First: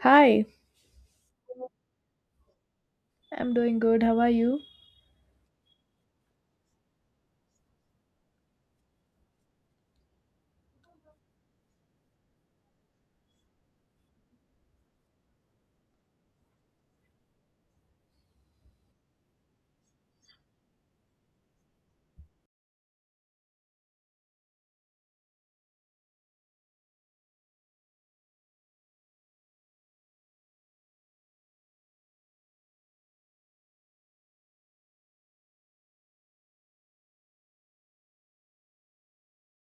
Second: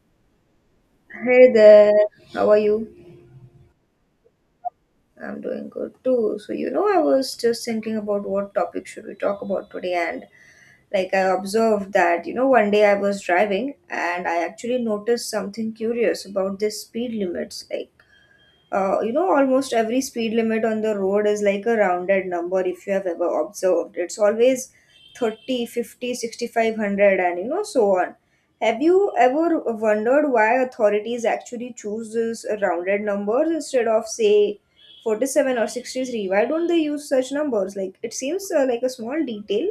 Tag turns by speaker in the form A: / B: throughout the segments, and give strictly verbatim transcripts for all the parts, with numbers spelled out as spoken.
A: Hi,
B: Hey there, how are you?
A: I'm doing good. How are you?
B: I'm doing good too. So, you know, I was just thinking about what topic should we talk about today, and like I observed that, you know, one day I was driving and I actually noticed something curious about these speed limits. Like, uh, you know almost every speed limit on the road is like a rounded number. If you have ever observed, it's always 30, 100, and you know so on. Have you ever wondered why authorities actually choose this rounded numbers instead of say forty-seven or sixty-three? Why don't they use such numbers? Like it seems uh, like a small detail,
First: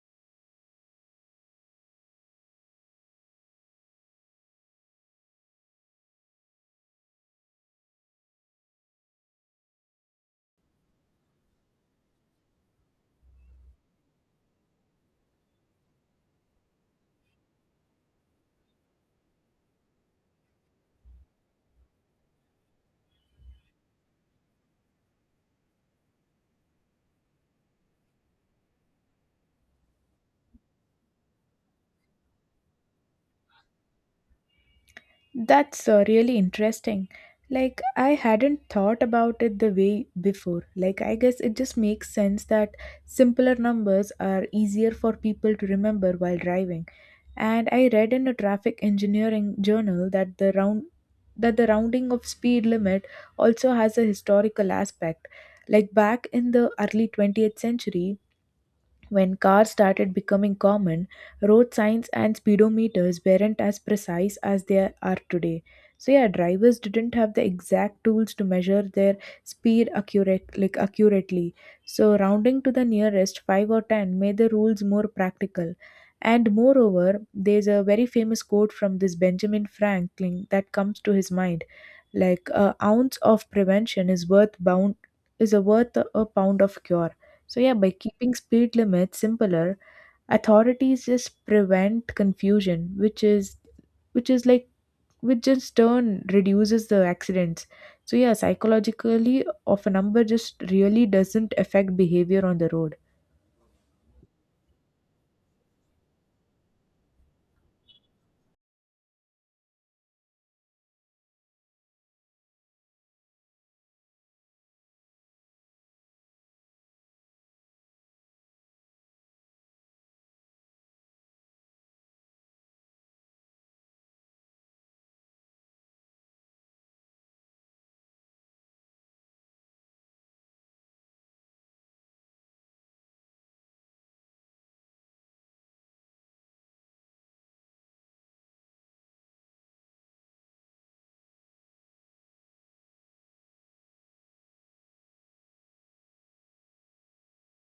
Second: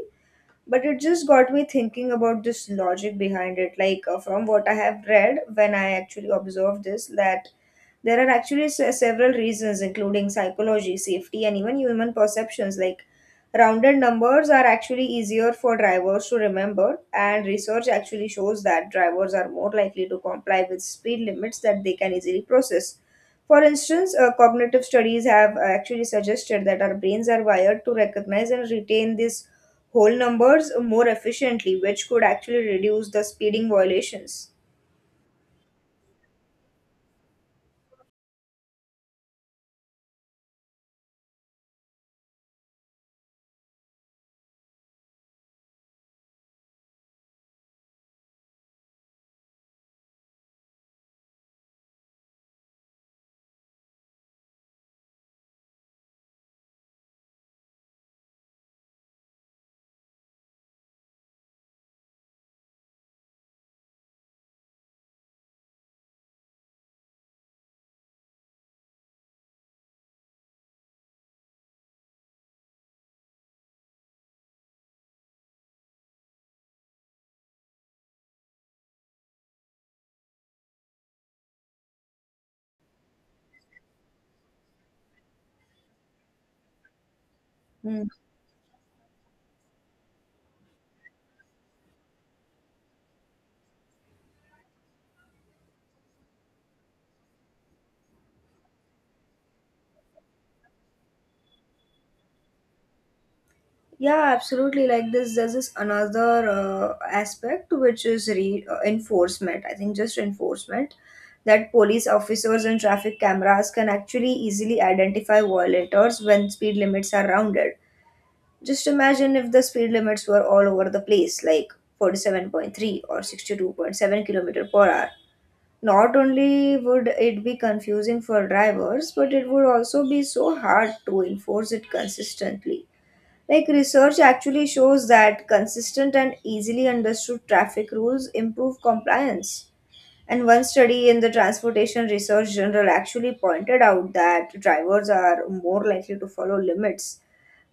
B: but it just got me thinking about this logic behind it. Like uh, from what I have read, when I actually observed this, that there are actually se- several reasons, including psychology, safety, and even human perceptions. Like rounded numbers are actually easier for drivers to remember, and research actually shows that drivers are more likely to comply with speed limits that they can easily process. For instance, uh, cognitive studies have uh, actually suggested that our brains are wired to recognize and retain these whole numbers more efficiently, which could actually reduce the speeding violations.
A: That's uh, really interesting. Like, I hadn't thought about it the way before. Like, I guess it just makes sense that simpler numbers are easier for people to remember while driving. And I read in a traffic engineering journal that the round that the rounding of speed limit also has a historical aspect. Like back in the early twentieth century, when cars started becoming common, road signs and speedometers weren't as precise as they are today. So yeah, drivers didn't have the exact tools to measure their speed accurate like accurately. So rounding to the nearest five or ten made the rules more practical. And moreover, there's a very famous quote from this Benjamin Franklin that comes to his mind. Like a ounce of prevention is worth bound is a worth a pound of cure. So, yeah, by keeping speed limits simpler, authorities just prevent confusion, which is which is like which just turn reduces the accidents. So yeah, psychologically of a number just really doesn't affect behavior on the road.
B: Yeah, absolutely. Like this, there's this another uh, aspect, which is re- uh, enforcement. I think just enforcement, that police officers and traffic cameras can actually easily identify violators when speed limits are rounded. Just imagine if the speed limits were all over the place, like forty-seven point three or sixty-two point seven kilometer per hour. Not only would it be confusing for drivers, but it would also be so hard to enforce it consistently. Like research actually shows that consistent and easily understood traffic rules improve compliance. And one study in the Transportation Research Journal actually pointed out that drivers are more likely to follow limits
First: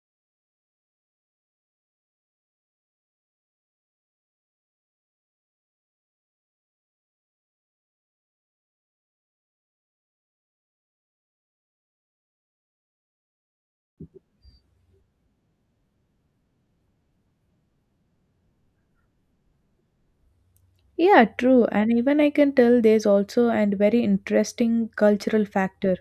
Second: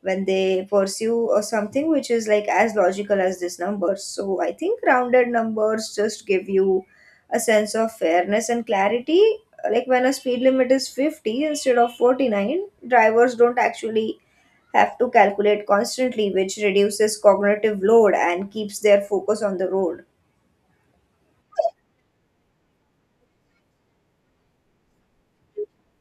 B: when they pursue or something, which is like as logical as this number. So I think rounded numbers just give you a sense of fairness and clarity. Like when a speed limit is fifty instead of forty-nine, drivers don't actually have to calculate constantly, which reduces cognitive load and keeps their focus on the road.
A: Yeah, true. And even I can tell there's also a very interesting cultural factor.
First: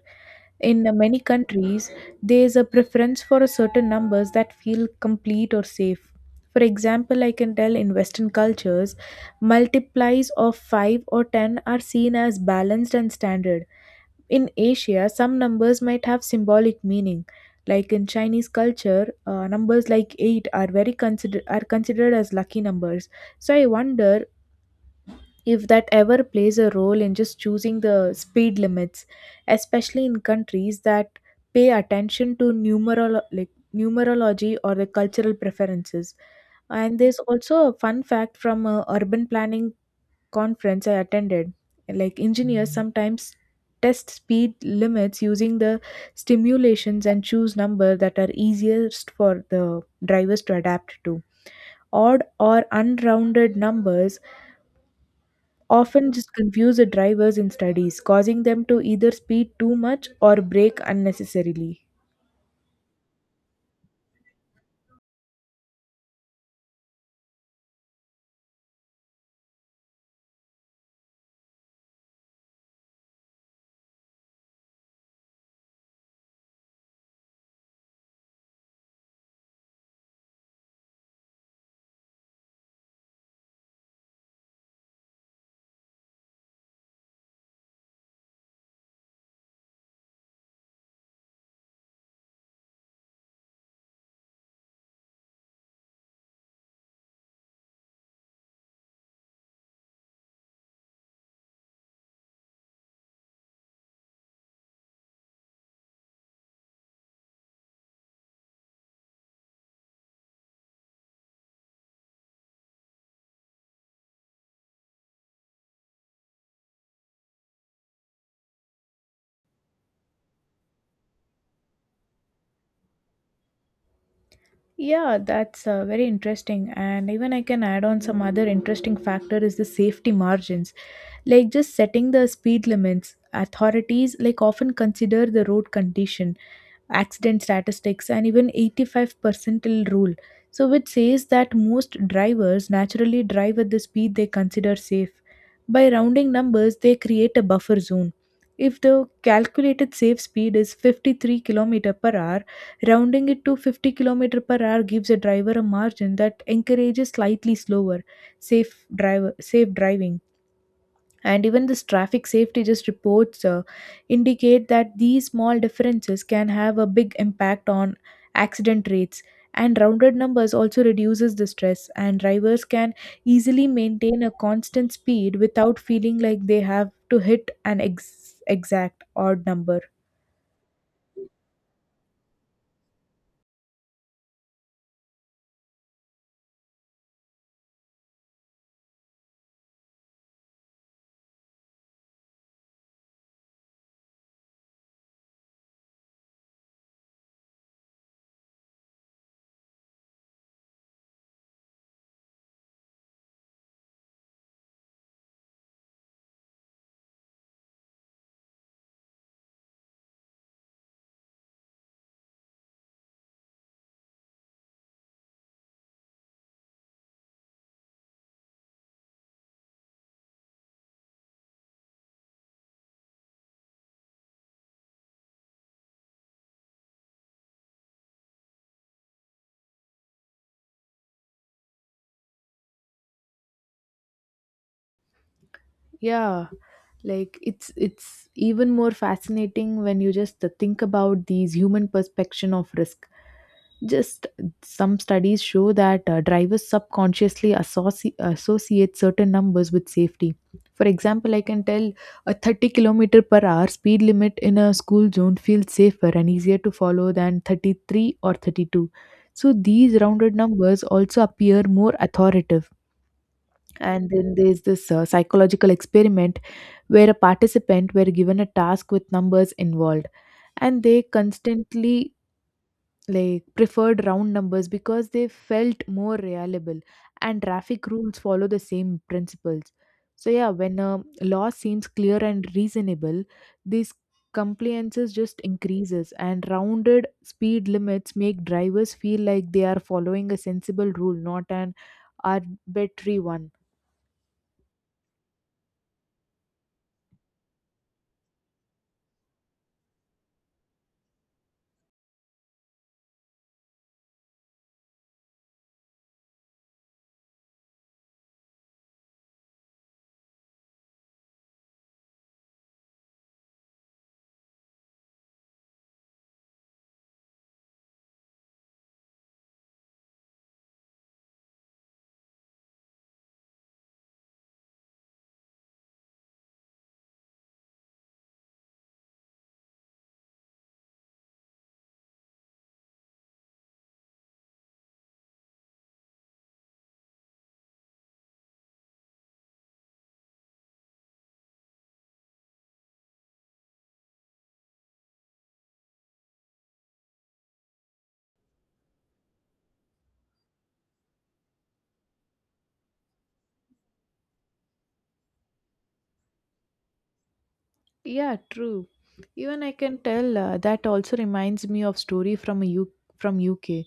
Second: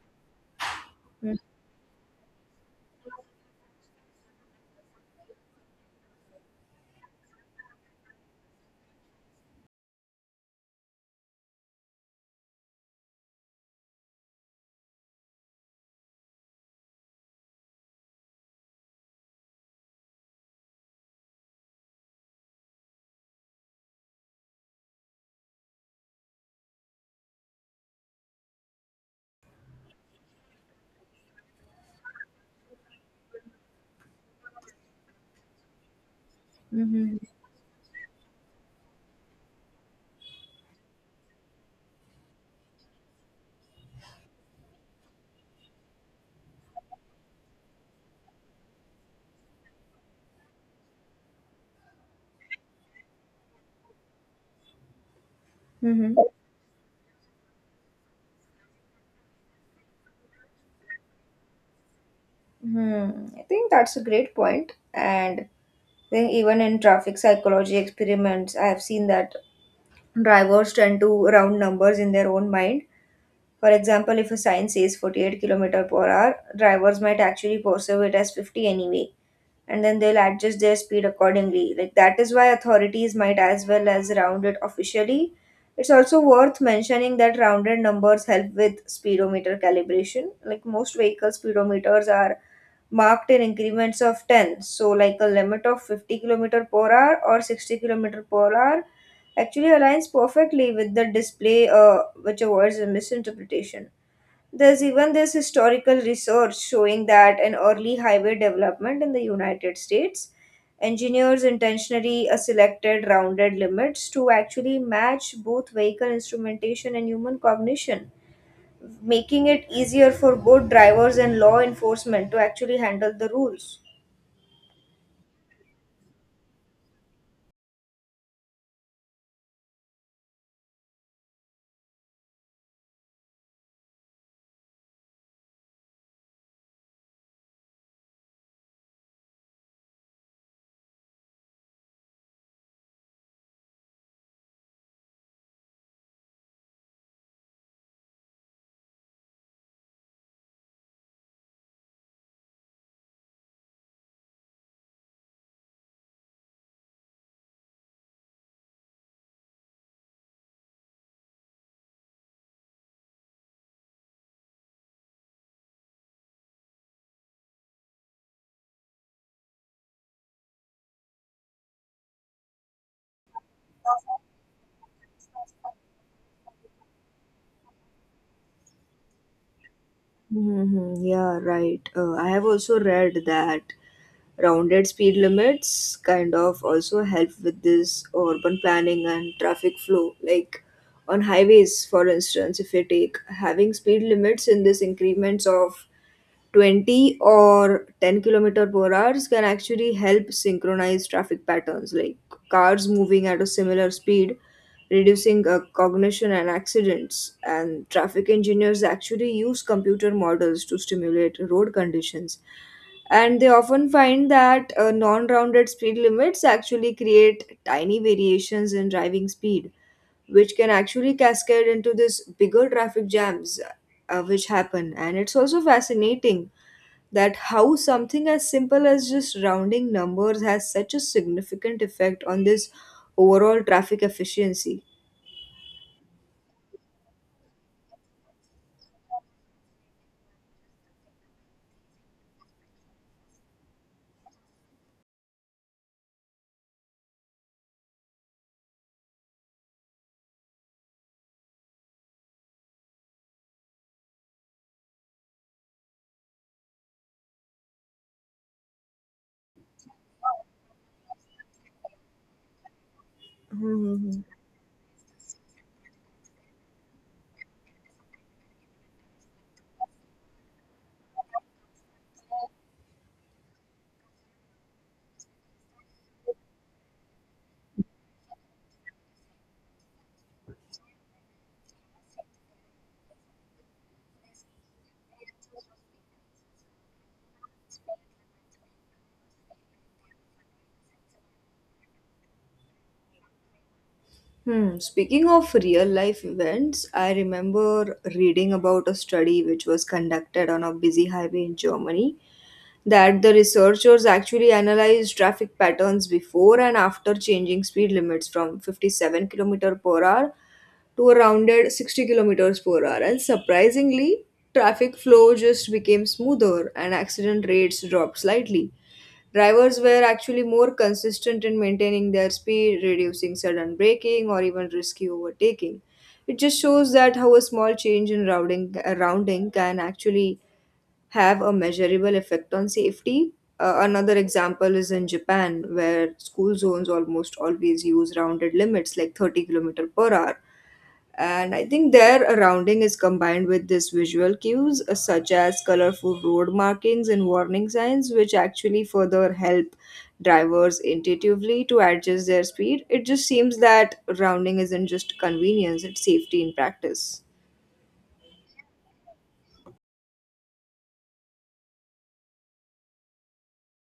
A: In many countries, there's a preference for a certain numbers that feel complete or safe. For example, I can tell in Western cultures, multiplies of five or ten are seen as balanced and standard. In Asia, some numbers might have symbolic meaning. Like in Chinese culture, uh, numbers like eight are very consider- are considered as lucky numbers. So I wonder if that ever plays a role in just choosing the speed limits, especially in countries that pay attention to numerolo- like numerology or the cultural preferences. And there's
B: Mm-hmm.
A: also a fun fact from a urban planning conference I attended. Like engineers sometimes test speed limits using the stimulations and choose number that are easiest for the drivers to adapt to. Odd or unrounded numbers often
B: Mm-hmm.
A: just confuse the drivers in studies, causing them to either speed too much or brake unnecessarily.
B: Mm-hmm. I think that's a great point. And I think even in traffic psychology experiments, I have seen that drivers tend to round numbers in their own mind. For example, if a sign says forty-eight k m per hour, drivers might actually perceive it as fifty anyway, and then they'll adjust their speed accordingly. Like that is why authorities might as well as round it officially. It's also worth mentioning that rounded numbers help with speedometer calibration. Like most vehicle speedometers are marked in increments of ten, so like a limit of fifty kilometer per hour or sixty kilometer per hour actually aligns perfectly with the display, uh, which avoids a misinterpretation. There's even this historical research showing that in early highway development in the United States, engineers intentionally uh, selected rounded limits to actually match both vehicle instrumentation and human cognition, making it easier for both drivers and law enforcement to actually handle the rules.
A: Yeah, that's uh, very interesting. And even I can add on some other interesting factor is the safety margins. Like just setting the speed limits, authorities like often consider the road condition, accident statistics, and even eighty-five percentile rule. So which says that most drivers naturally drive at the speed they consider safe. By rounding numbers, they create a buffer zone. If the calculated safe speed is fifty-three kilometer per hour, rounding it to fifty k m per hour gives a driver a margin that encourages slightly slower, safe, driver, safe driving. And even this traffic safety just reports uh, indicate that these small differences can have a big impact on accident rates. And rounded numbers also reduces the stress, and drivers can easily maintain a constant speed without feeling like they have to hit an ex- exact odd number.
B: Mm-hmm. Yeah, right. Uh, I have also read that rounded speed limits kind of also help with this urban planning and traffic flow. Like on highways, for instance, if you take having speed limits in this increments of twenty or ten kilometer per hours, can actually help synchronize traffic patterns, like cars moving at a similar speed, reducing uh, cognition and accidents. And traffic engineers actually use computer models to stimulate road conditions, and they often find that uh, non-rounded speed limits actually create tiny variations in driving speed, which can actually cascade into this bigger traffic jams, uh, which happen. And it's also fascinating that how something as simple as just rounding numbers has such a significant effect on this overall traffic efficiency.
A: Yeah, like it's it's even more fascinating when you just think about these human perception of risk. Just some studies show that uh, drivers subconsciously associ- associate certain numbers with safety. For example, I can tell a thirty kilometer per hour speed limit in a school zone feels safer and easier to follow than thirty-three or thirty-two. So these rounded numbers also appear more authoritative. And
B: Mhm.
A: then there's this uh, psychological experiment where a participant were given a task with numbers involved, and they constantly like preferred round numbers because they felt more reliable, and traffic rules follow the same principles. So yeah, when a law seems clear and reasonable, these compliances just increases, and rounded speed limits make drivers feel like they are following a sensible rule, not an arbitrary one.
B: Hmm. Speaking of real life events, I remember reading about a study which was conducted on a busy highway in Germany, that the researchers actually analyzed traffic patterns before and after changing speed limits from fifty-seven kilometer per hour to a rounded sixty kilometers per hour. And surprisingly, traffic flow just became smoother and accident rates dropped slightly. Drivers were actually more consistent in maintaining their speed, reducing sudden braking or even risky overtaking. It just shows that how a small change in routing, uh, rounding, can actually have a measurable effect on safety. Uh, another example is in Japan, where school zones almost always use rounded limits like thirty k m per hour. And I think their rounding is combined with these visual cues, uh, such as colorful road markings and warning signs, which actually further help drivers intuitively to adjust their speed. It just seems that rounding isn't just convenience, it's safety in practice.
A: Yeah, true. Even I can tell uh, that also reminds me of story from a U- from U K,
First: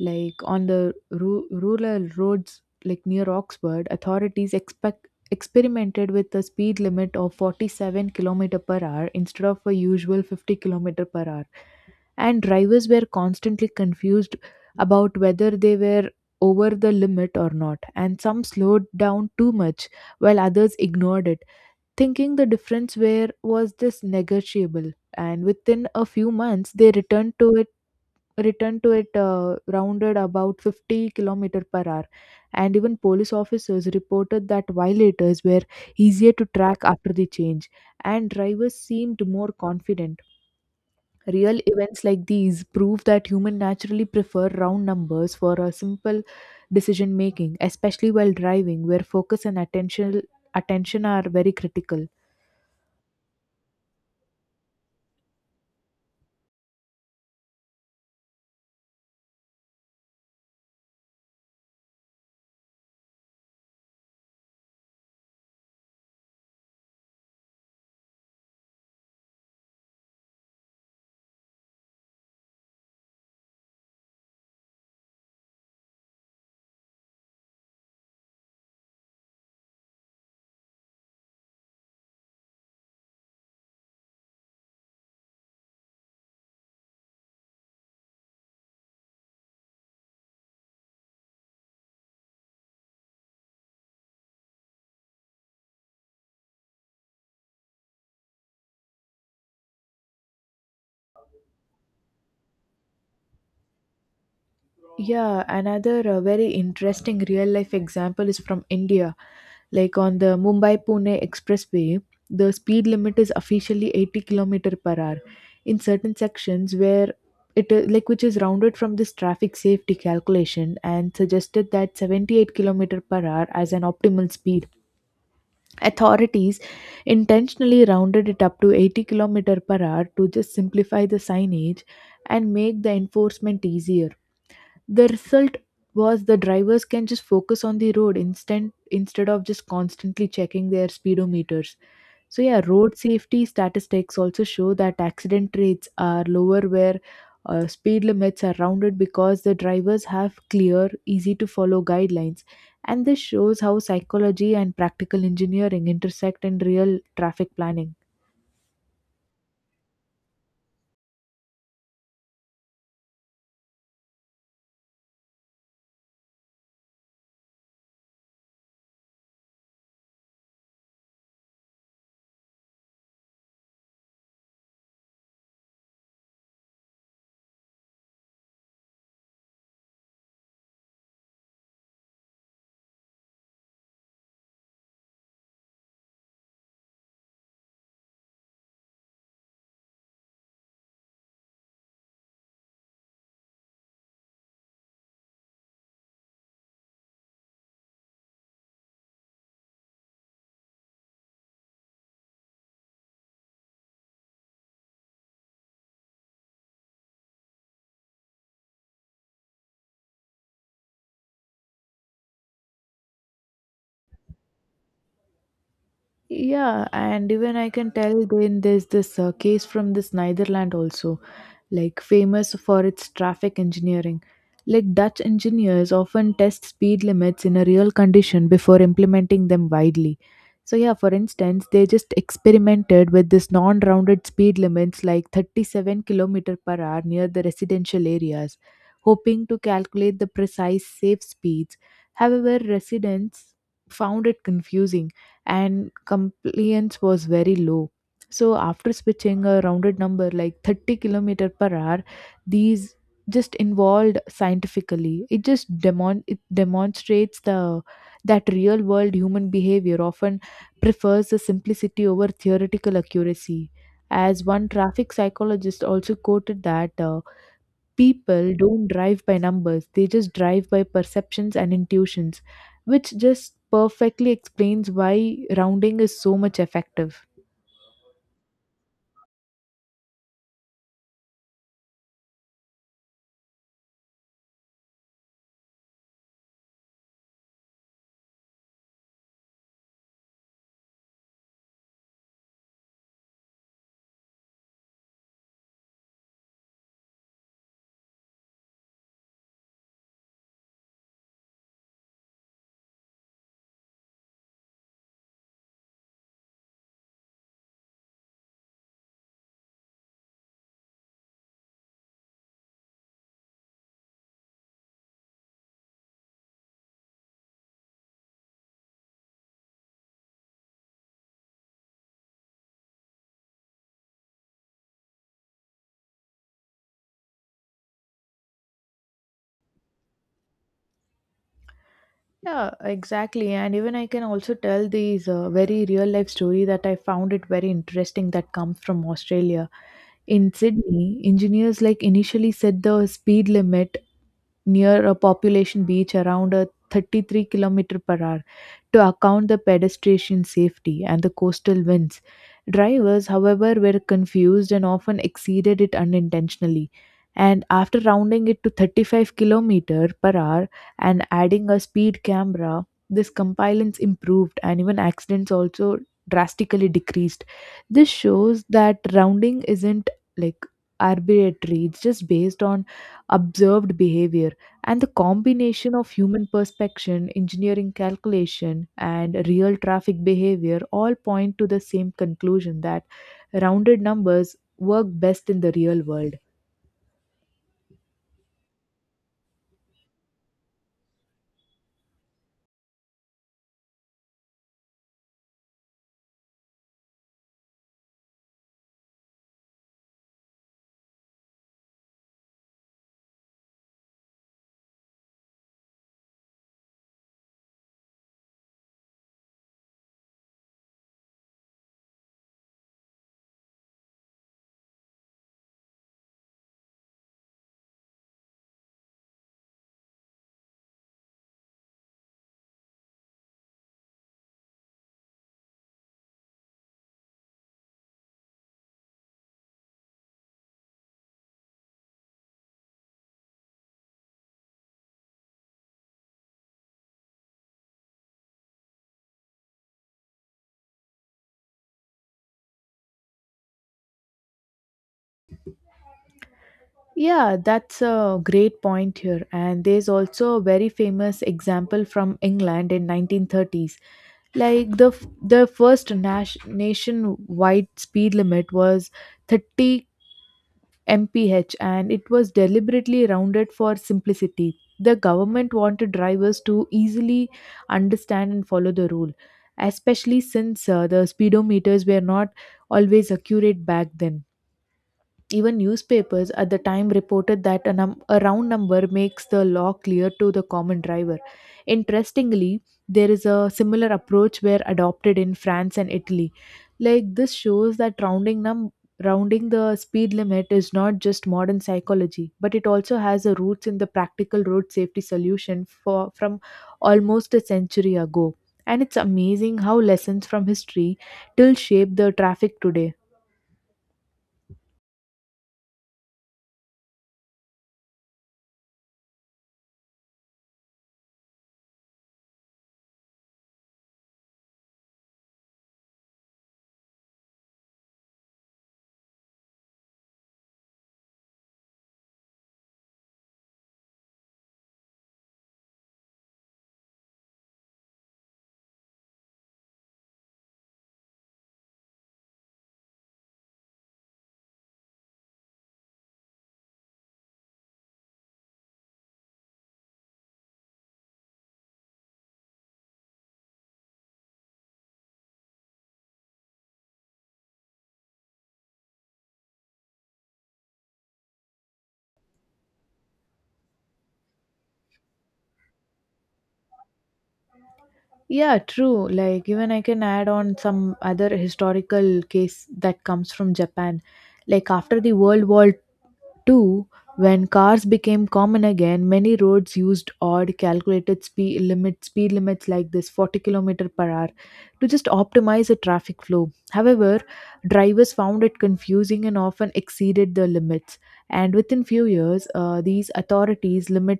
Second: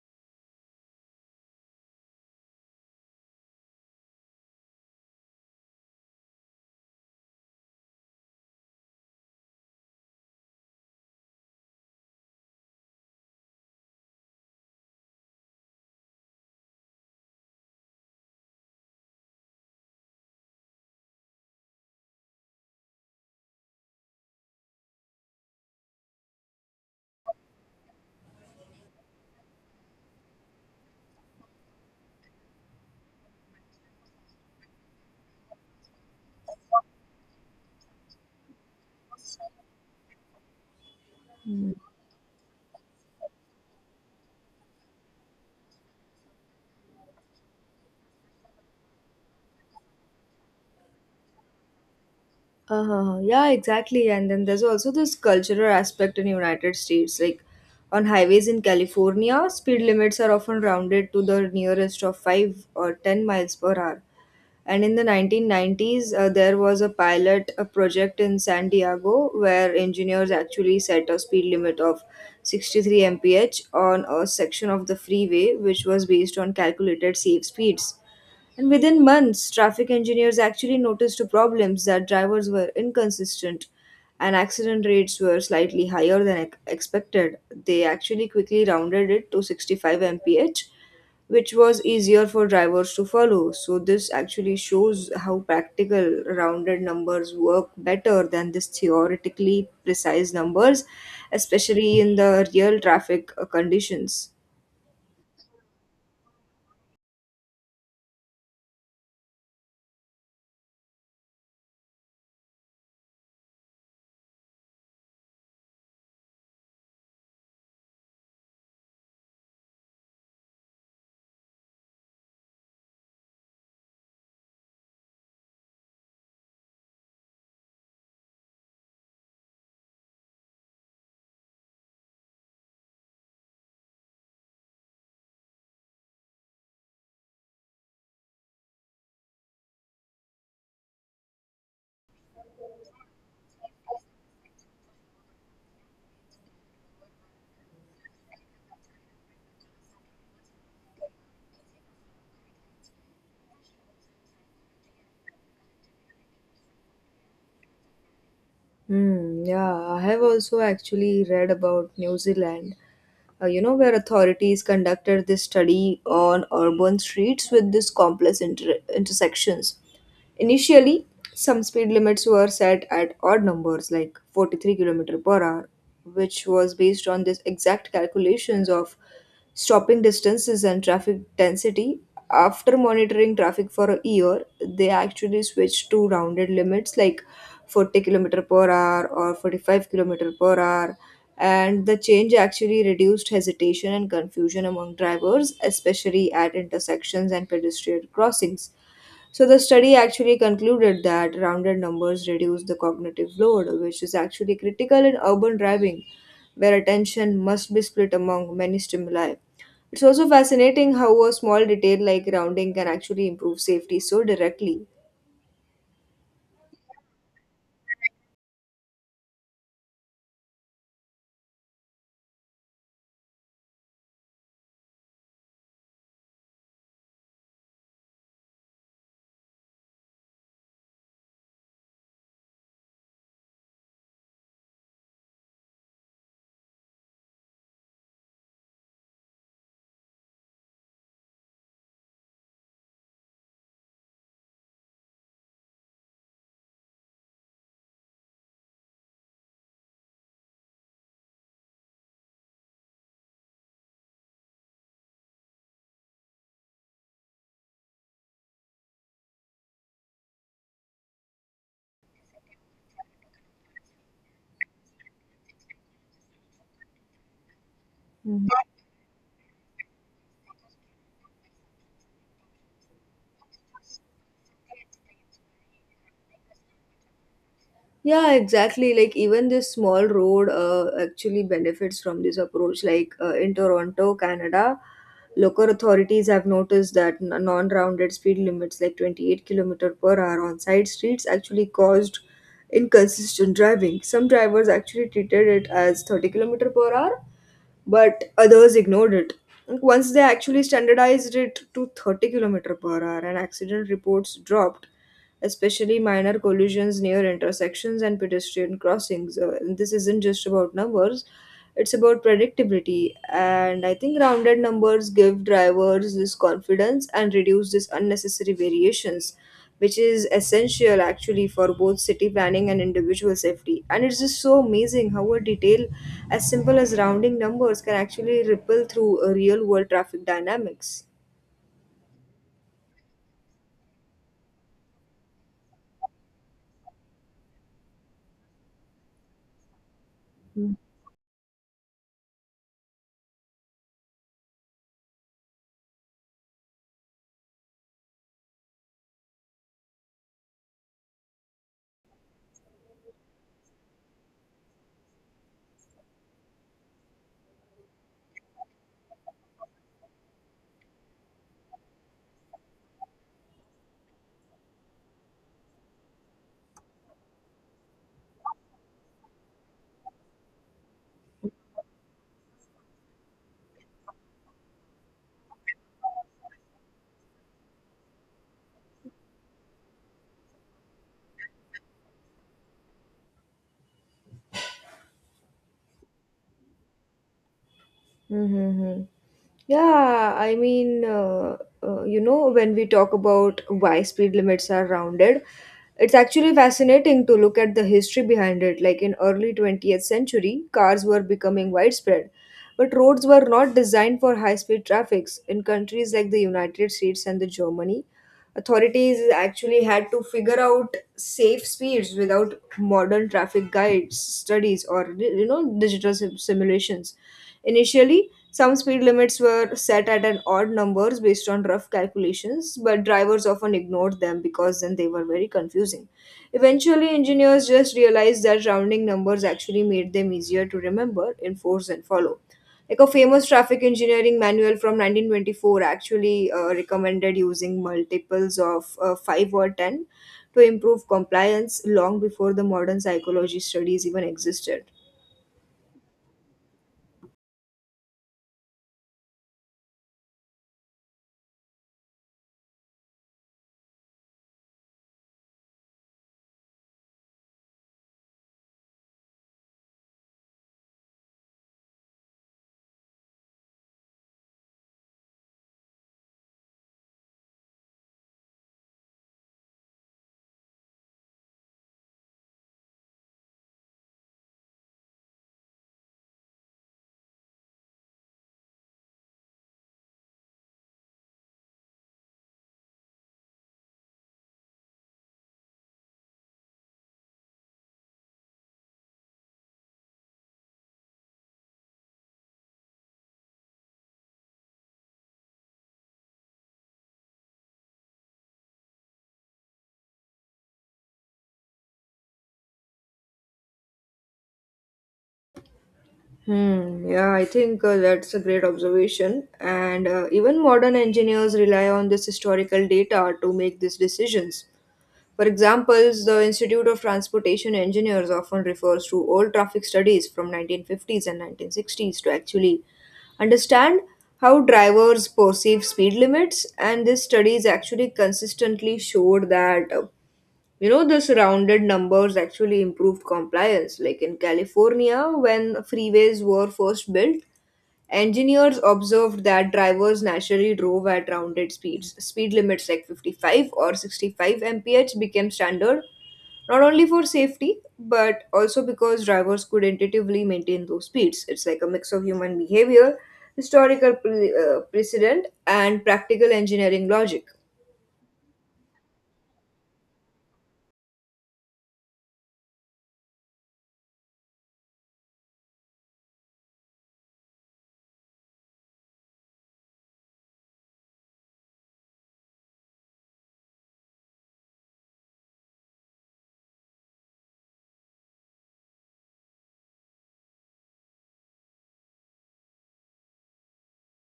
A: like on the ru- rural roads, like near Oxford, authorities expect experimented with a speed limit of forty-seven kilometer per hour instead of a usual fifty kilometer per hour, and drivers were constantly confused about whether they were over the limit or not, and some slowed down too much while others ignored it, thinking the difference where was this negotiable. And within a few months they returned to it returned to it, uh, rounded about fifty kilometer per hour. And even police officers reported that violators were easier to track after the change, and drivers seemed more confident. Real events like these prove that humans naturally prefer round numbers for a simple decision making, especially while driving where focus and attention attention are very critical.
B: Uh, yeah, exactly. And then there's also this cultural aspect in United States. Like on highways in California, speed limits are often rounded to the nearest of five or ten miles per hour. And in the nineteen nineties, uh, there was a pilot a project in San Diego, where engineers actually set a speed limit of sixty-three m p h on a section of the freeway, which was based on calculated safe speeds. And within months, traffic engineers actually noticed problems that drivers were inconsistent and accident rates were slightly higher than ex- expected. They actually quickly rounded it to sixty-five m p h, which was easier for drivers to follow. So this actually shows how practical rounded numbers work better than this theoretically precise numbers, especially in the real traffic uh, conditions.
A: Yeah, another uh, very interesting real life example is from India. Like on the Mumbai Pune expressway, the speed limit is officially eighty kilometer per hour in certain sections where it uh, like which is rounded from this traffic safety calculation and suggested that seventy-eight kilometer per hour as an optimal speed. Authorities intentionally rounded it up to eighty kilometer per hour to just simplify the signage and make the enforcement easier. The result was the drivers can just focus on the road instead instead of just constantly checking their speedometers. So yeah, road safety statistics also show that accident rates are lower where uh, speed limits are rounded, because the drivers have clear easy to follow guidelines. And this shows how psychology and practical engineering intersect in real traffic planning.
B: Hmm, yeah, I have also actually read about New Zealand, uh, you know, where authorities conducted this study on urban streets with this complex inter intersections. Initially, some speed limits were set at odd numbers like forty-three kilometer per hour, which was based on this exact calculations of stopping distances and traffic density. After monitoring traffic for a year, they actually switched to rounded limits like forty kilometer per hour or forty-five kilometer per hour. And the change actually reduced hesitation and confusion among drivers, especially at intersections and pedestrian crossings. So the study actually concluded that rounded numbers reduce the cognitive load, which is actually critical in urban driving, where attention must be split among many stimuli. It's also fascinating how a small detail like rounding can actually improve safety so directly.
A: Yeah, and even I can tell then there's this uh, case from this Netherland also. Like famous for its traffic engineering. Like Dutch engineers often test speed limits in a real condition before implementing them widely. So yeah, for instance, they just experimented with this non-rounded speed limits like thirty-seven kilometer per hour near the residential areas, hoping to calculate the precise safe speeds. However, residents found it confusing and compliance was very low. So after switching a rounded number like thirty kilometer per hour, these just involved scientifically. It just demon it demonstrates the that real world human behavior often prefers the simplicity over theoretical accuracy. As one traffic psychologist also quoted that uh,
B: Mhm.
A: people don't drive by numbers, they just drive by perceptions and intuitions, which just perfectly explains why rounding is so much effective.
B: Yeah, exactly. Like even this small road uh, actually benefits from this approach. Like uh, in Toronto, Canada, local authorities have noticed that n- non-rounded speed limits like twenty-eight kilometer per hour on side streets actually caused inconsistent driving. Some drivers actually treated it as thirty kilometer per hour, but others ignored it. Once they actually standardized it to thirty k m per hour, and accident reports dropped, especially minor collisions near intersections and pedestrian crossings. Uh, and this isn't just about numbers, it's about predictability. And I think rounded numbers give drivers this confidence and reduce this unnecessary variations, which is essential actually for both city planning and individual safety. And it's just so amazing how a detail as simple as rounding numbers can actually ripple through uh, real world traffic dynamics.
A: Yeah, exactly. And even I can also tell these uh, very real life story that I found it very interesting that comes from Australia. In Sydney, engineers like initially set the speed limit near a population beach around a thirty-three kilometer per hour to account the pedestrian safety and the coastal winds. Drivers, however, were confused and often exceeded it unintentionally. And after rounding it to thirty-five kilometer per hour and adding a speed camera, this compliance improved, and even accidents also drastically decreased. This shows that rounding isn't like arbitrary, it's just based on observed behavior, and the combination of human perception, engineering calculation, and real traffic behavior all point to the same conclusion that rounded numbers work best in the real world.
B: Mm-hmm. Yeah, I mean, uh, uh, you know, when we talk about why speed limits are rounded, it's actually fascinating to look at the history behind it. Like in early twentieth century, cars were becoming widespread, but roads were not designed for high-speed traffics. In countries like the United States and the Germany, authorities actually had to figure out safe speeds without modern traffic guides, studies, or you know, digital sim- simulations. Initially, some speed limits were set at an odd numbers based on rough calculations, but drivers often ignored them because then they were very confusing. Eventually, engineers just realized that rounding numbers actually made them easier to remember, enforce, and follow. Like a famous traffic engineering manual from nineteen twenty-four actually uh, recommended using multiples of uh, five or ten to improve compliance long before the modern psychology studies even existed.
A: Yeah, that's a great point here. And there's also a very famous example from England in nineteen thirties. Like the f- the first nas- nationwide speed limit was thirty m p h, and it was deliberately rounded for simplicity. The government wanted drivers to easily understand and follow the rule, especially since uh, the speedometers were not always accurate back then. Even newspapers at the time reported that a, num- a round number makes the law clear to the common driver. Interestingly, there is a similar approach where adopted in France and Italy. Like this shows that rounding num rounding the speed limit is not just modern psychology, but it also has a roots in the practical road safety solution for from almost a century ago. And it's amazing how lessons from history still shape the traffic today.
B: Hmm, yeah, I think uh, that's a great observation. And uh, even modern engineers rely on this historical data to make these decisions. For example, the Institute of Transportation Engineers often refers to old traffic studies from nineteen fifties and nineteen sixties to actually understand how drivers perceive speed limits. And these studies actually consistently showed that uh, you know, this rounded numbers actually improved compliance. Like in California, when freeways were first built, engineers observed that drivers naturally drove at rounded speeds. Speed limits like fifty-five or sixty-five m p h became standard, not only for safety, but also because drivers could intuitively maintain those speeds. It's like a mix of human behavior, historical pre- uh, precedent, and practical engineering logic.
A: Yeah, true. Like even I can add on some other historical case that comes from Japan. Like after the World War Two, when cars became common again, many roads used odd calculated speed limit speed limits like this forty kilometer per hour to just optimize the traffic flow. However, drivers found it confusing and often exceeded the limits. And within few years, uh, these authorities limit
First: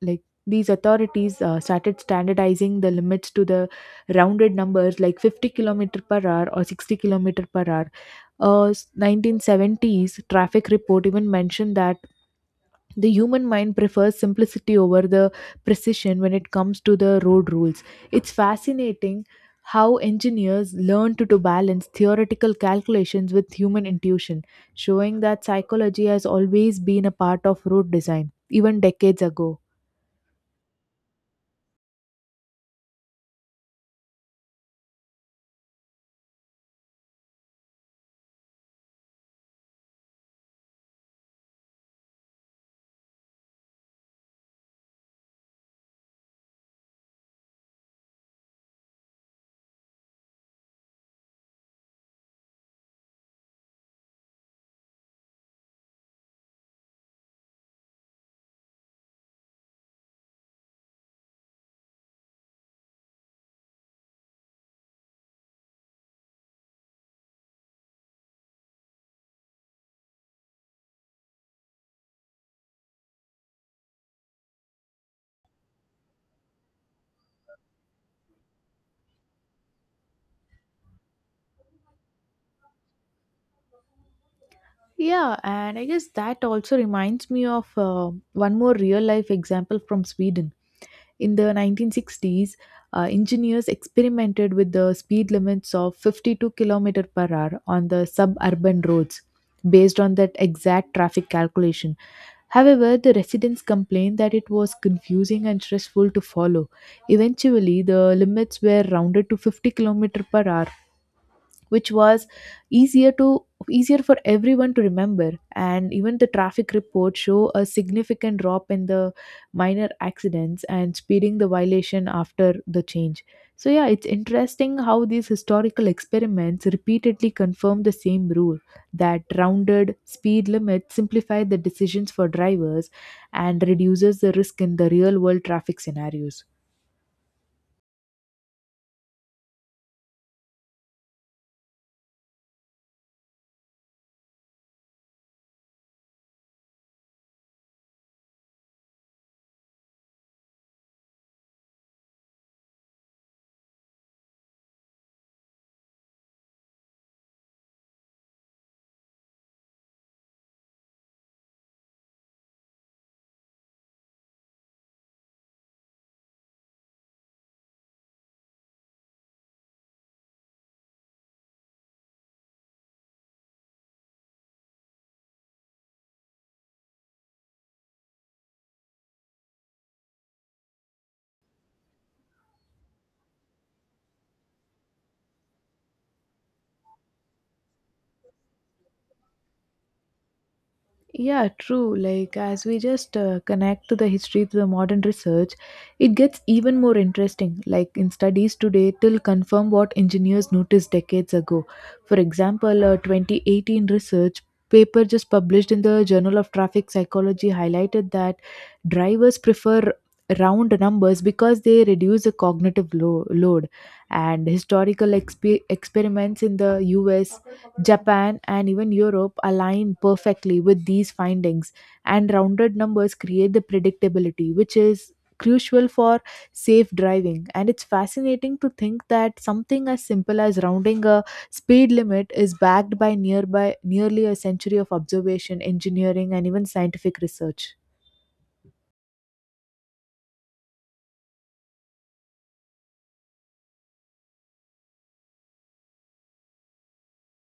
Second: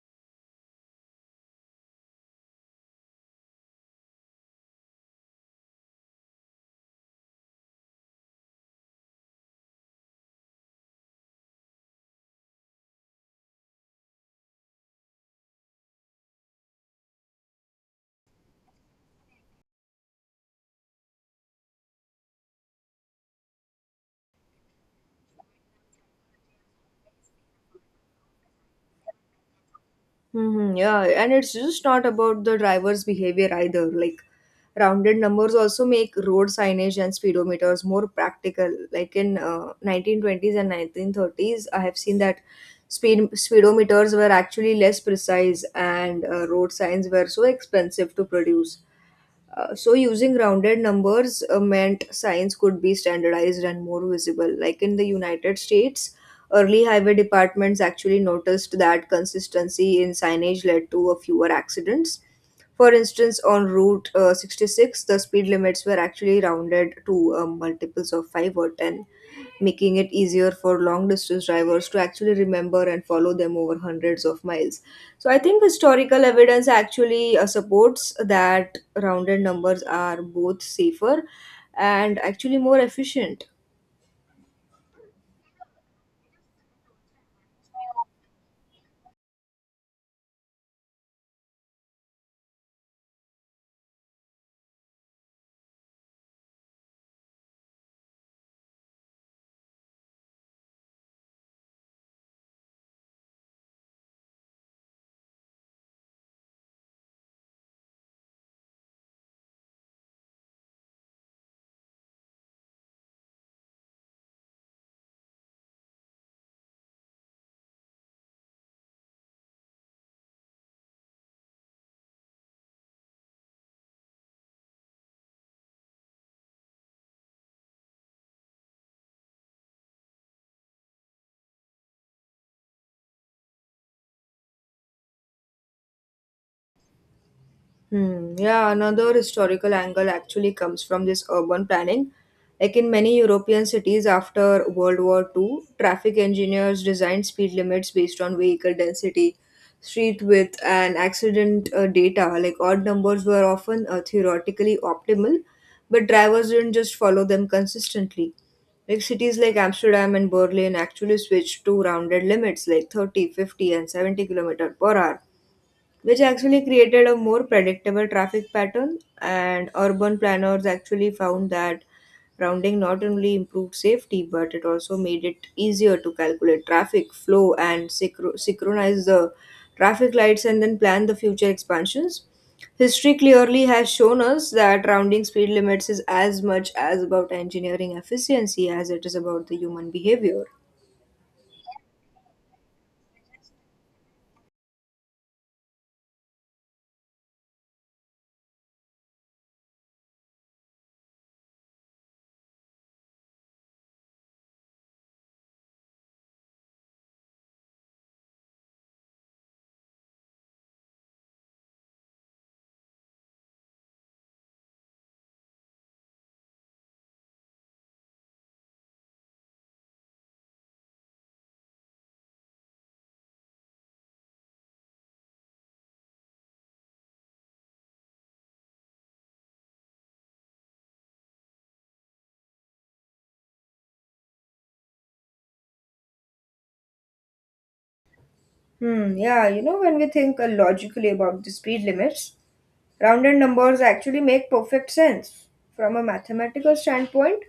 A: like these authorities uh, started standardizing the limits to the rounded numbers like fifty kilometer per hour or sixty kilometer per hour. Uh, nineteen seventies traffic report even mentioned that the human mind prefers simplicity over the precision when it comes to the road rules. It's fascinating how engineers learned to, to balance theoretical calculations with human intuition, showing that psychology has always been a part of road design, even decades ago.
B: Hmm, yeah, and it's just not about the driver's behavior either. Like rounded numbers also make road signage and speedometers more practical. Like in uh, nineteen twenties and nineteen thirties, I have seen that speed speedometers were actually less precise and uh, road signs were so expensive to produce. Uh, so using rounded numbers uh, meant science could be standardized and more visible. Like in the United States, early highway departments actually noticed that consistency in signage led to a fewer accidents. For instance, on Route uh, sixty-six, the speed limits were actually rounded to uh, multiples of five or ten, making it easier for long distance drivers to actually remember and follow them over hundreds of miles. So I think historical evidence actually uh, supports that rounded numbers are both safer and actually more efficient.
A: Yeah, and I guess that also reminds me of uh, one more real life example from Sweden. In the nineteen sixties, uh, engineers experimented with the speed limits of fifty-two kilometer per hour on the suburban roads based on that exact traffic calculation. However, the residents complained that it was confusing and stressful to follow. Eventually, the limits were rounded to fifty kilometer per hour which was easier to easier for everyone to remember, and even the traffic reports show a significant drop in the minor accidents and speeding the violation after the change. So yeah, it's interesting how these historical experiments repeatedly confirm the same rule that rounded speed limits simplify the decisions for drivers and reduces the risk in the real world traffic scenarios.
B: Hmm. Yeah, another historical angle actually comes from this urban planning. Like in many European cities after World War two, traffic engineers designed speed limits based on vehicle density, street width, and accident uh, data. Like odd numbers were often uh, theoretically optimal, but drivers didn't just follow them consistently. Like cities like Amsterdam and Berlin actually switched to rounded limits like thirty, fifty, and seventy kilometer per hour, which actually created a more predictable traffic pattern. And urban planners actually found that rounding not only improved safety, but it also made it easier to calculate traffic flow and synchro- synchronize the traffic lights and then plan the future expansions. History clearly has shown us that rounding speed limits is as much as about engineering efficiency as it is about the human behavior.
A: Yeah, true. Like, as we just uh, connect to the history to the modern research, it gets even more interesting. Like, in studies today, till confirm what engineers noticed decades ago. For example, a twenty eighteen research paper just published in the Journal of Traffic Psychology highlighted that drivers prefer round numbers because they reduce the cognitive lo- load, and historical exp- experiments in the U S, Japan, and even Europe align perfectly with these findings, and rounded numbers create the predictability, which is crucial for safe driving. And it's fascinating to think that something as simple as rounding a speed limit is backed by nearby nearly a century of observation, engineering, and even scientific research.
B: Hmm, yeah, you know, when we think uh, logically about the speed limits, rounded numbers actually make perfect sense. From a mathematical standpoint,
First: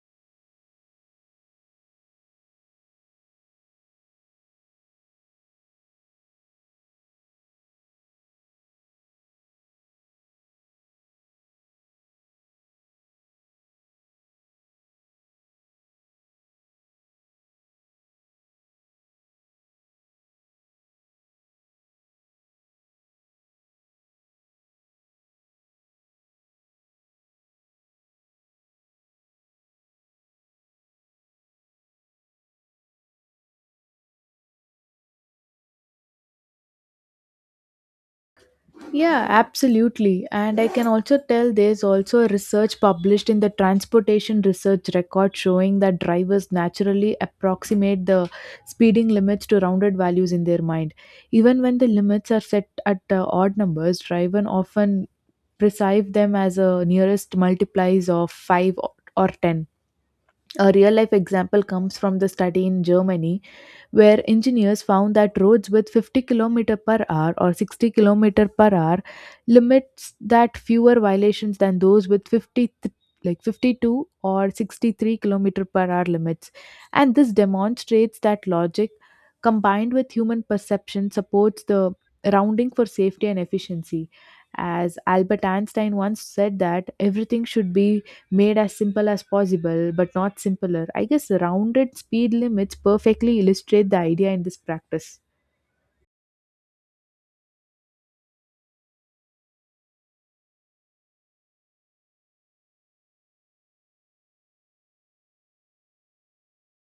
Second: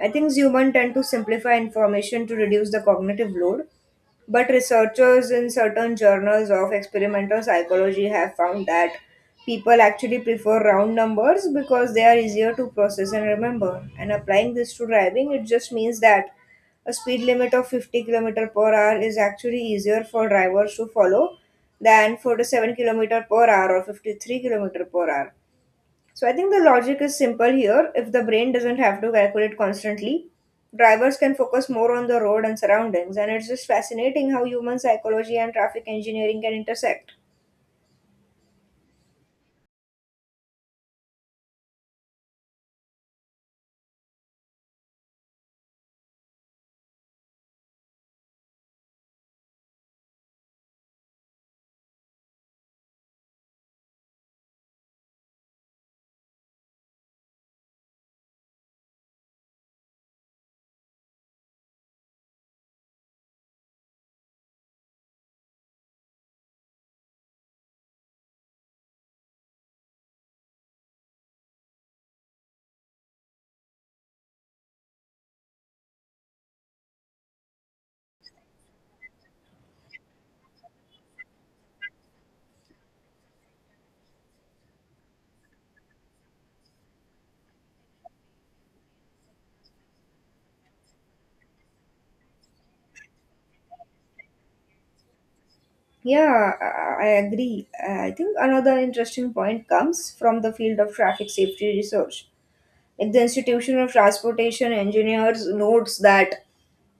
B: I think humans tend to simplify information to reduce the cognitive load, but researchers in certain journals of experimental psychology have found that people actually prefer round numbers because they are easier to process and remember. And applying this to driving, it just means that a speed limit of fifty kilometer per hour is actually easier for drivers to follow than forty-seven kilometer per hour or fifty-three kilometer per hour. So I think the logic is simple here. If the brain doesn't have to calculate constantly, drivers can focus more on the road and surroundings. And it's just fascinating how human psychology and traffic engineering can intersect.
A: Yeah, absolutely. And I can also tell there's also a research published in the Transportation Research Record showing that drivers naturally approximate the speeding limits to rounded values in their mind. Even when the limits are set at uh, odd numbers, drivers often perceive them as a nearest multiplies of five or or ten. A real life example comes from the study in Germany where engineers found that roads with fifty kilometer per hour or sixty kilometer per hour limits that fewer violations than those with fifty th- like fifty-two or sixty-three kilometer per hour limits, and this demonstrates that logic combined with human perception supports the rounding for safety and efficiency. As Albert Einstein once said, that everything should be made as simple as possible, but not simpler. I guess rounded speed limits perfectly illustrate the idea in this practice.
B: Yeah, I I agree. I think another interesting point comes from the field of traffic safety research. Like the Institution of Transportation Engineers notes that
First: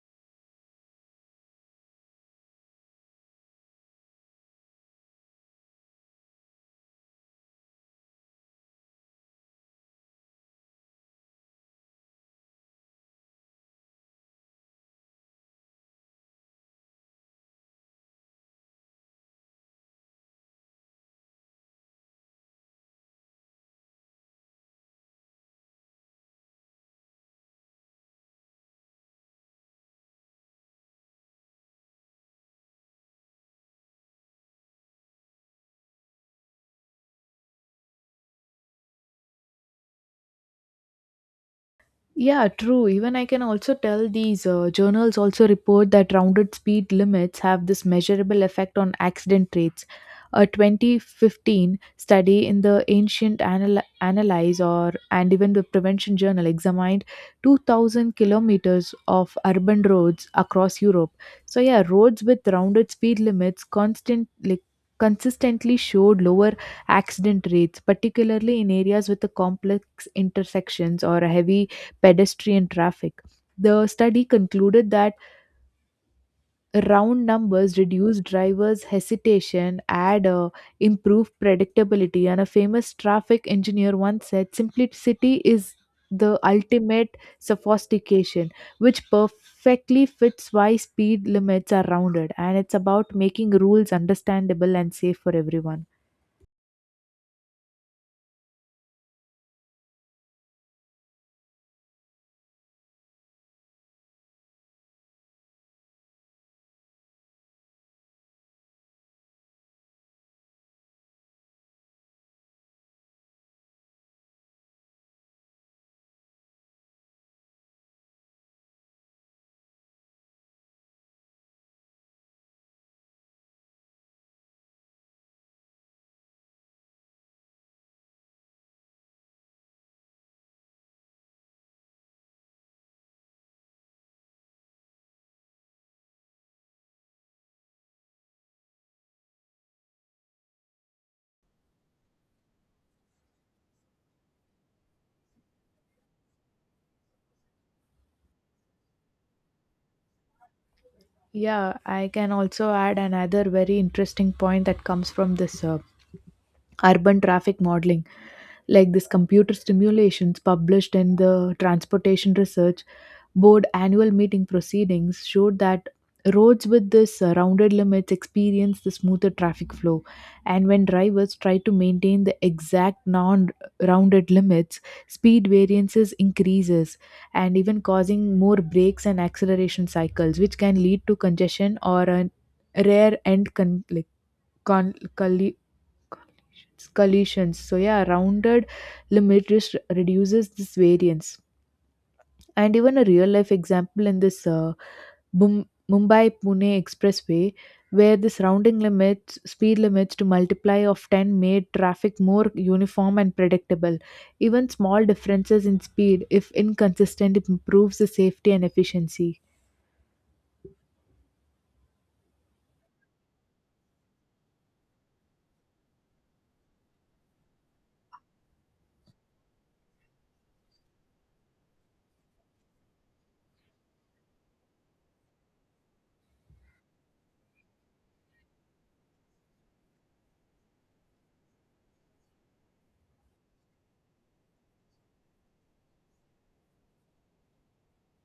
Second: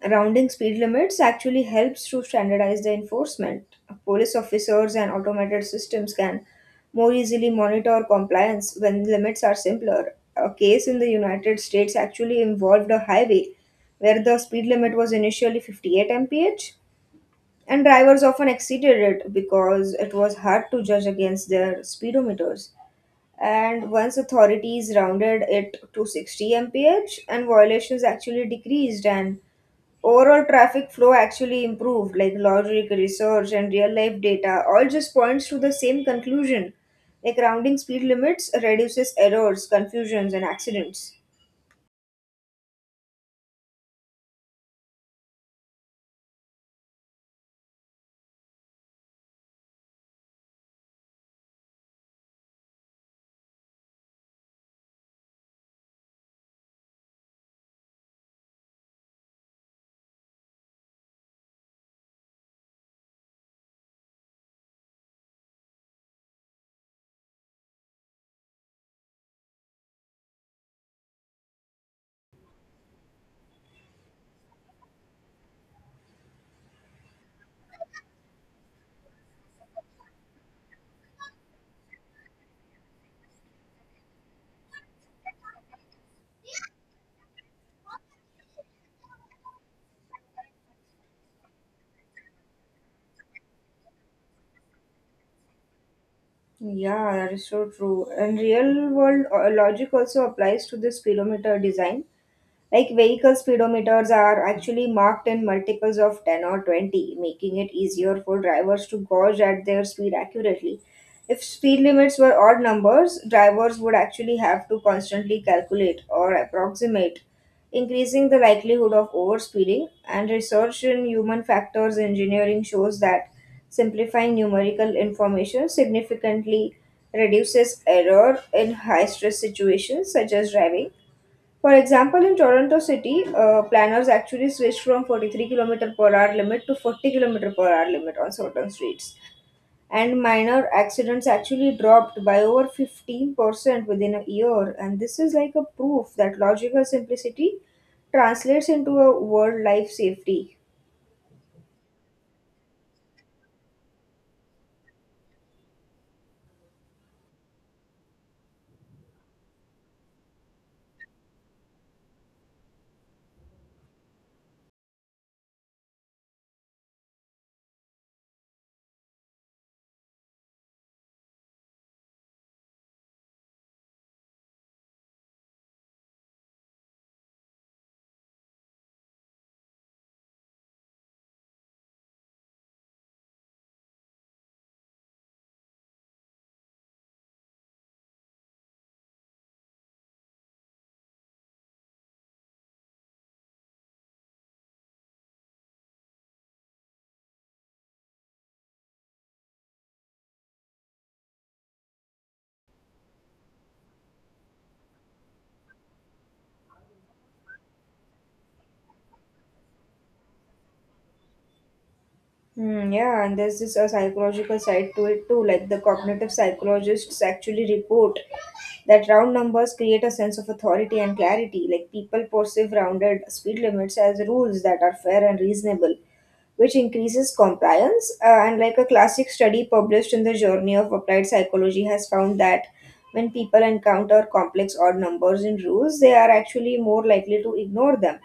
B: rounding speed limits actually helps to standardize the enforcement. Police officers and automated systems can more easily monitor compliance when limits are simpler. A case in the United States actually involved a highway where the speed limit was initially fifty-eight miles per hour and drivers often exceeded it because it was hard to judge against their speedometers. And once authorities rounded it to sixty miles per hour and violations actually decreased and overall traffic flow actually improved. Like logic, research, and real life data all just points to the same conclusion. Like rounding speed limits reduces errors, confusions, and accidents.
A: Yeah, true. Even I can also tell these uh, journals also report that rounded speed limits have this measurable effect on accident rates. A twenty fifteen study in the Ancient Anal- Analyze or and even the Prevention Journal examined two thousand kilometers of urban roads across Europe. So yeah, roads with rounded speed limits constant like consistently showed lower accident rates, particularly in areas with the complex intersections or a heavy pedestrian traffic. The study concluded that round numbers reduce drivers' hesitation, add uh, improve predictability. And a famous traffic engineer once said, "Simplicity is the ultimate sophistication," which perfectly fits why speed limits are rounded, and it's about making rules understandable and safe for everyone.
B: Yeah, that is so true. And real world uh, logic also applies to the speedometer design. Like vehicle speedometers are actually marked in multiples of ten or twenty, making it easier for drivers to gauge at their speed accurately. If speed limits were odd numbers, drivers would actually have to constantly calculate or approximate, increasing the likelihood of overspeeding. And research in human factors engineering shows that simplifying numerical information significantly reduces error in high stress situations such as driving. For example, in Toronto City, uh, planners actually switched from forty-three k m per hour limit to forty k m per hour limit on certain streets, and minor accidents actually dropped by over fifteen percent within a year. And this is like a proof that logical simplicity translates into a world life safety.
A: Yeah, I can also add another very interesting point that comes from this uh, urban traffic modeling, like this computer simulations published in the Transportation Research Board annual meeting proceedings showed that roads with this uh, rounded limits experience the smoother traffic flow, and when drivers try to maintain the exact non rounded limits, speed variances increases and even causing more brakes and acceleration cycles which can lead to congestion or a rare end con- like con- collisions. So yeah, rounded limit res- reduces this variance. And even a real life example in this uh, Bum- Mumbai Pune expressway, where this rounding limits speed limits to multiply of ten made traffic more uniform and predictable. Even small differences in speed, if inconsistent, improves the safety and efficiency.
B: Hmm, yeah, and there's this a psychological side to it too. Like the cognitive psychologists actually report that round numbers create a sense of authority and clarity. Like people perceive rounded speed limits as rules that are fair and reasonable, which increases compliance. Uh, and like a classic study published in the Journey of Applied Psychology has found that when people encounter complex odd numbers in rules, they are actually more likely to ignore them.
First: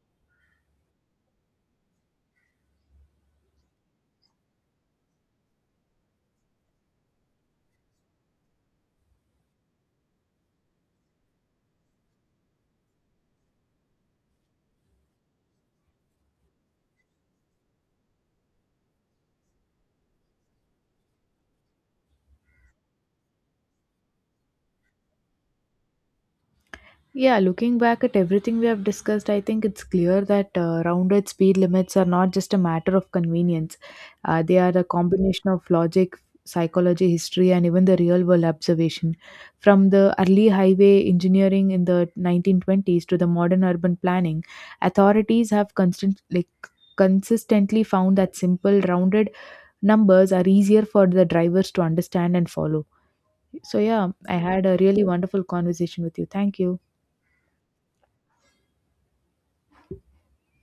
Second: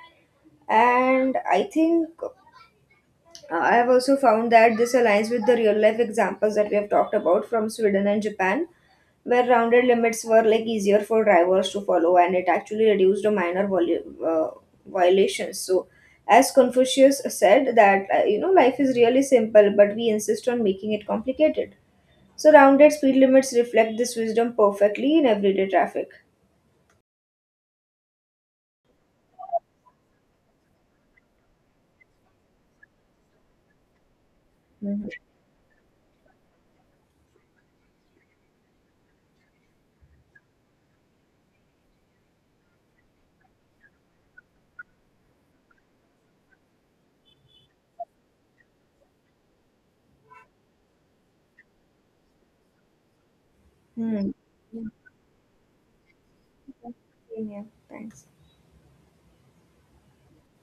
B: And I think uh, I have also found that this aligns with the real life examples that we have talked about from Sweden and Japan, where rounded limits were like easier for drivers to follow and it actually reduced the minor volu- uh, violations. So, as Confucius said, that uh, you know, life is really simple, but we insist on making it complicated. So, rounded speed limits reflect this wisdom perfectly in everyday traffic.
A: Yeah, looking back at everything we have discussed, I think it's clear that uh, rounded speed limits are not just a matter of convenience. Uh, they are a
B: Mhm.
A: combination of logic, psychology, history, and even the real world observation. From the early highway engineering in the nineteen twenties to the modern urban planning, authorities have constant, like, consistently found that simple rounded numbers are easier for the drivers to understand and follow. So, yeah,
B: Hmm.
A: I had a really wonderful conversation with you. Thank you.
B: Yeah. Thanks.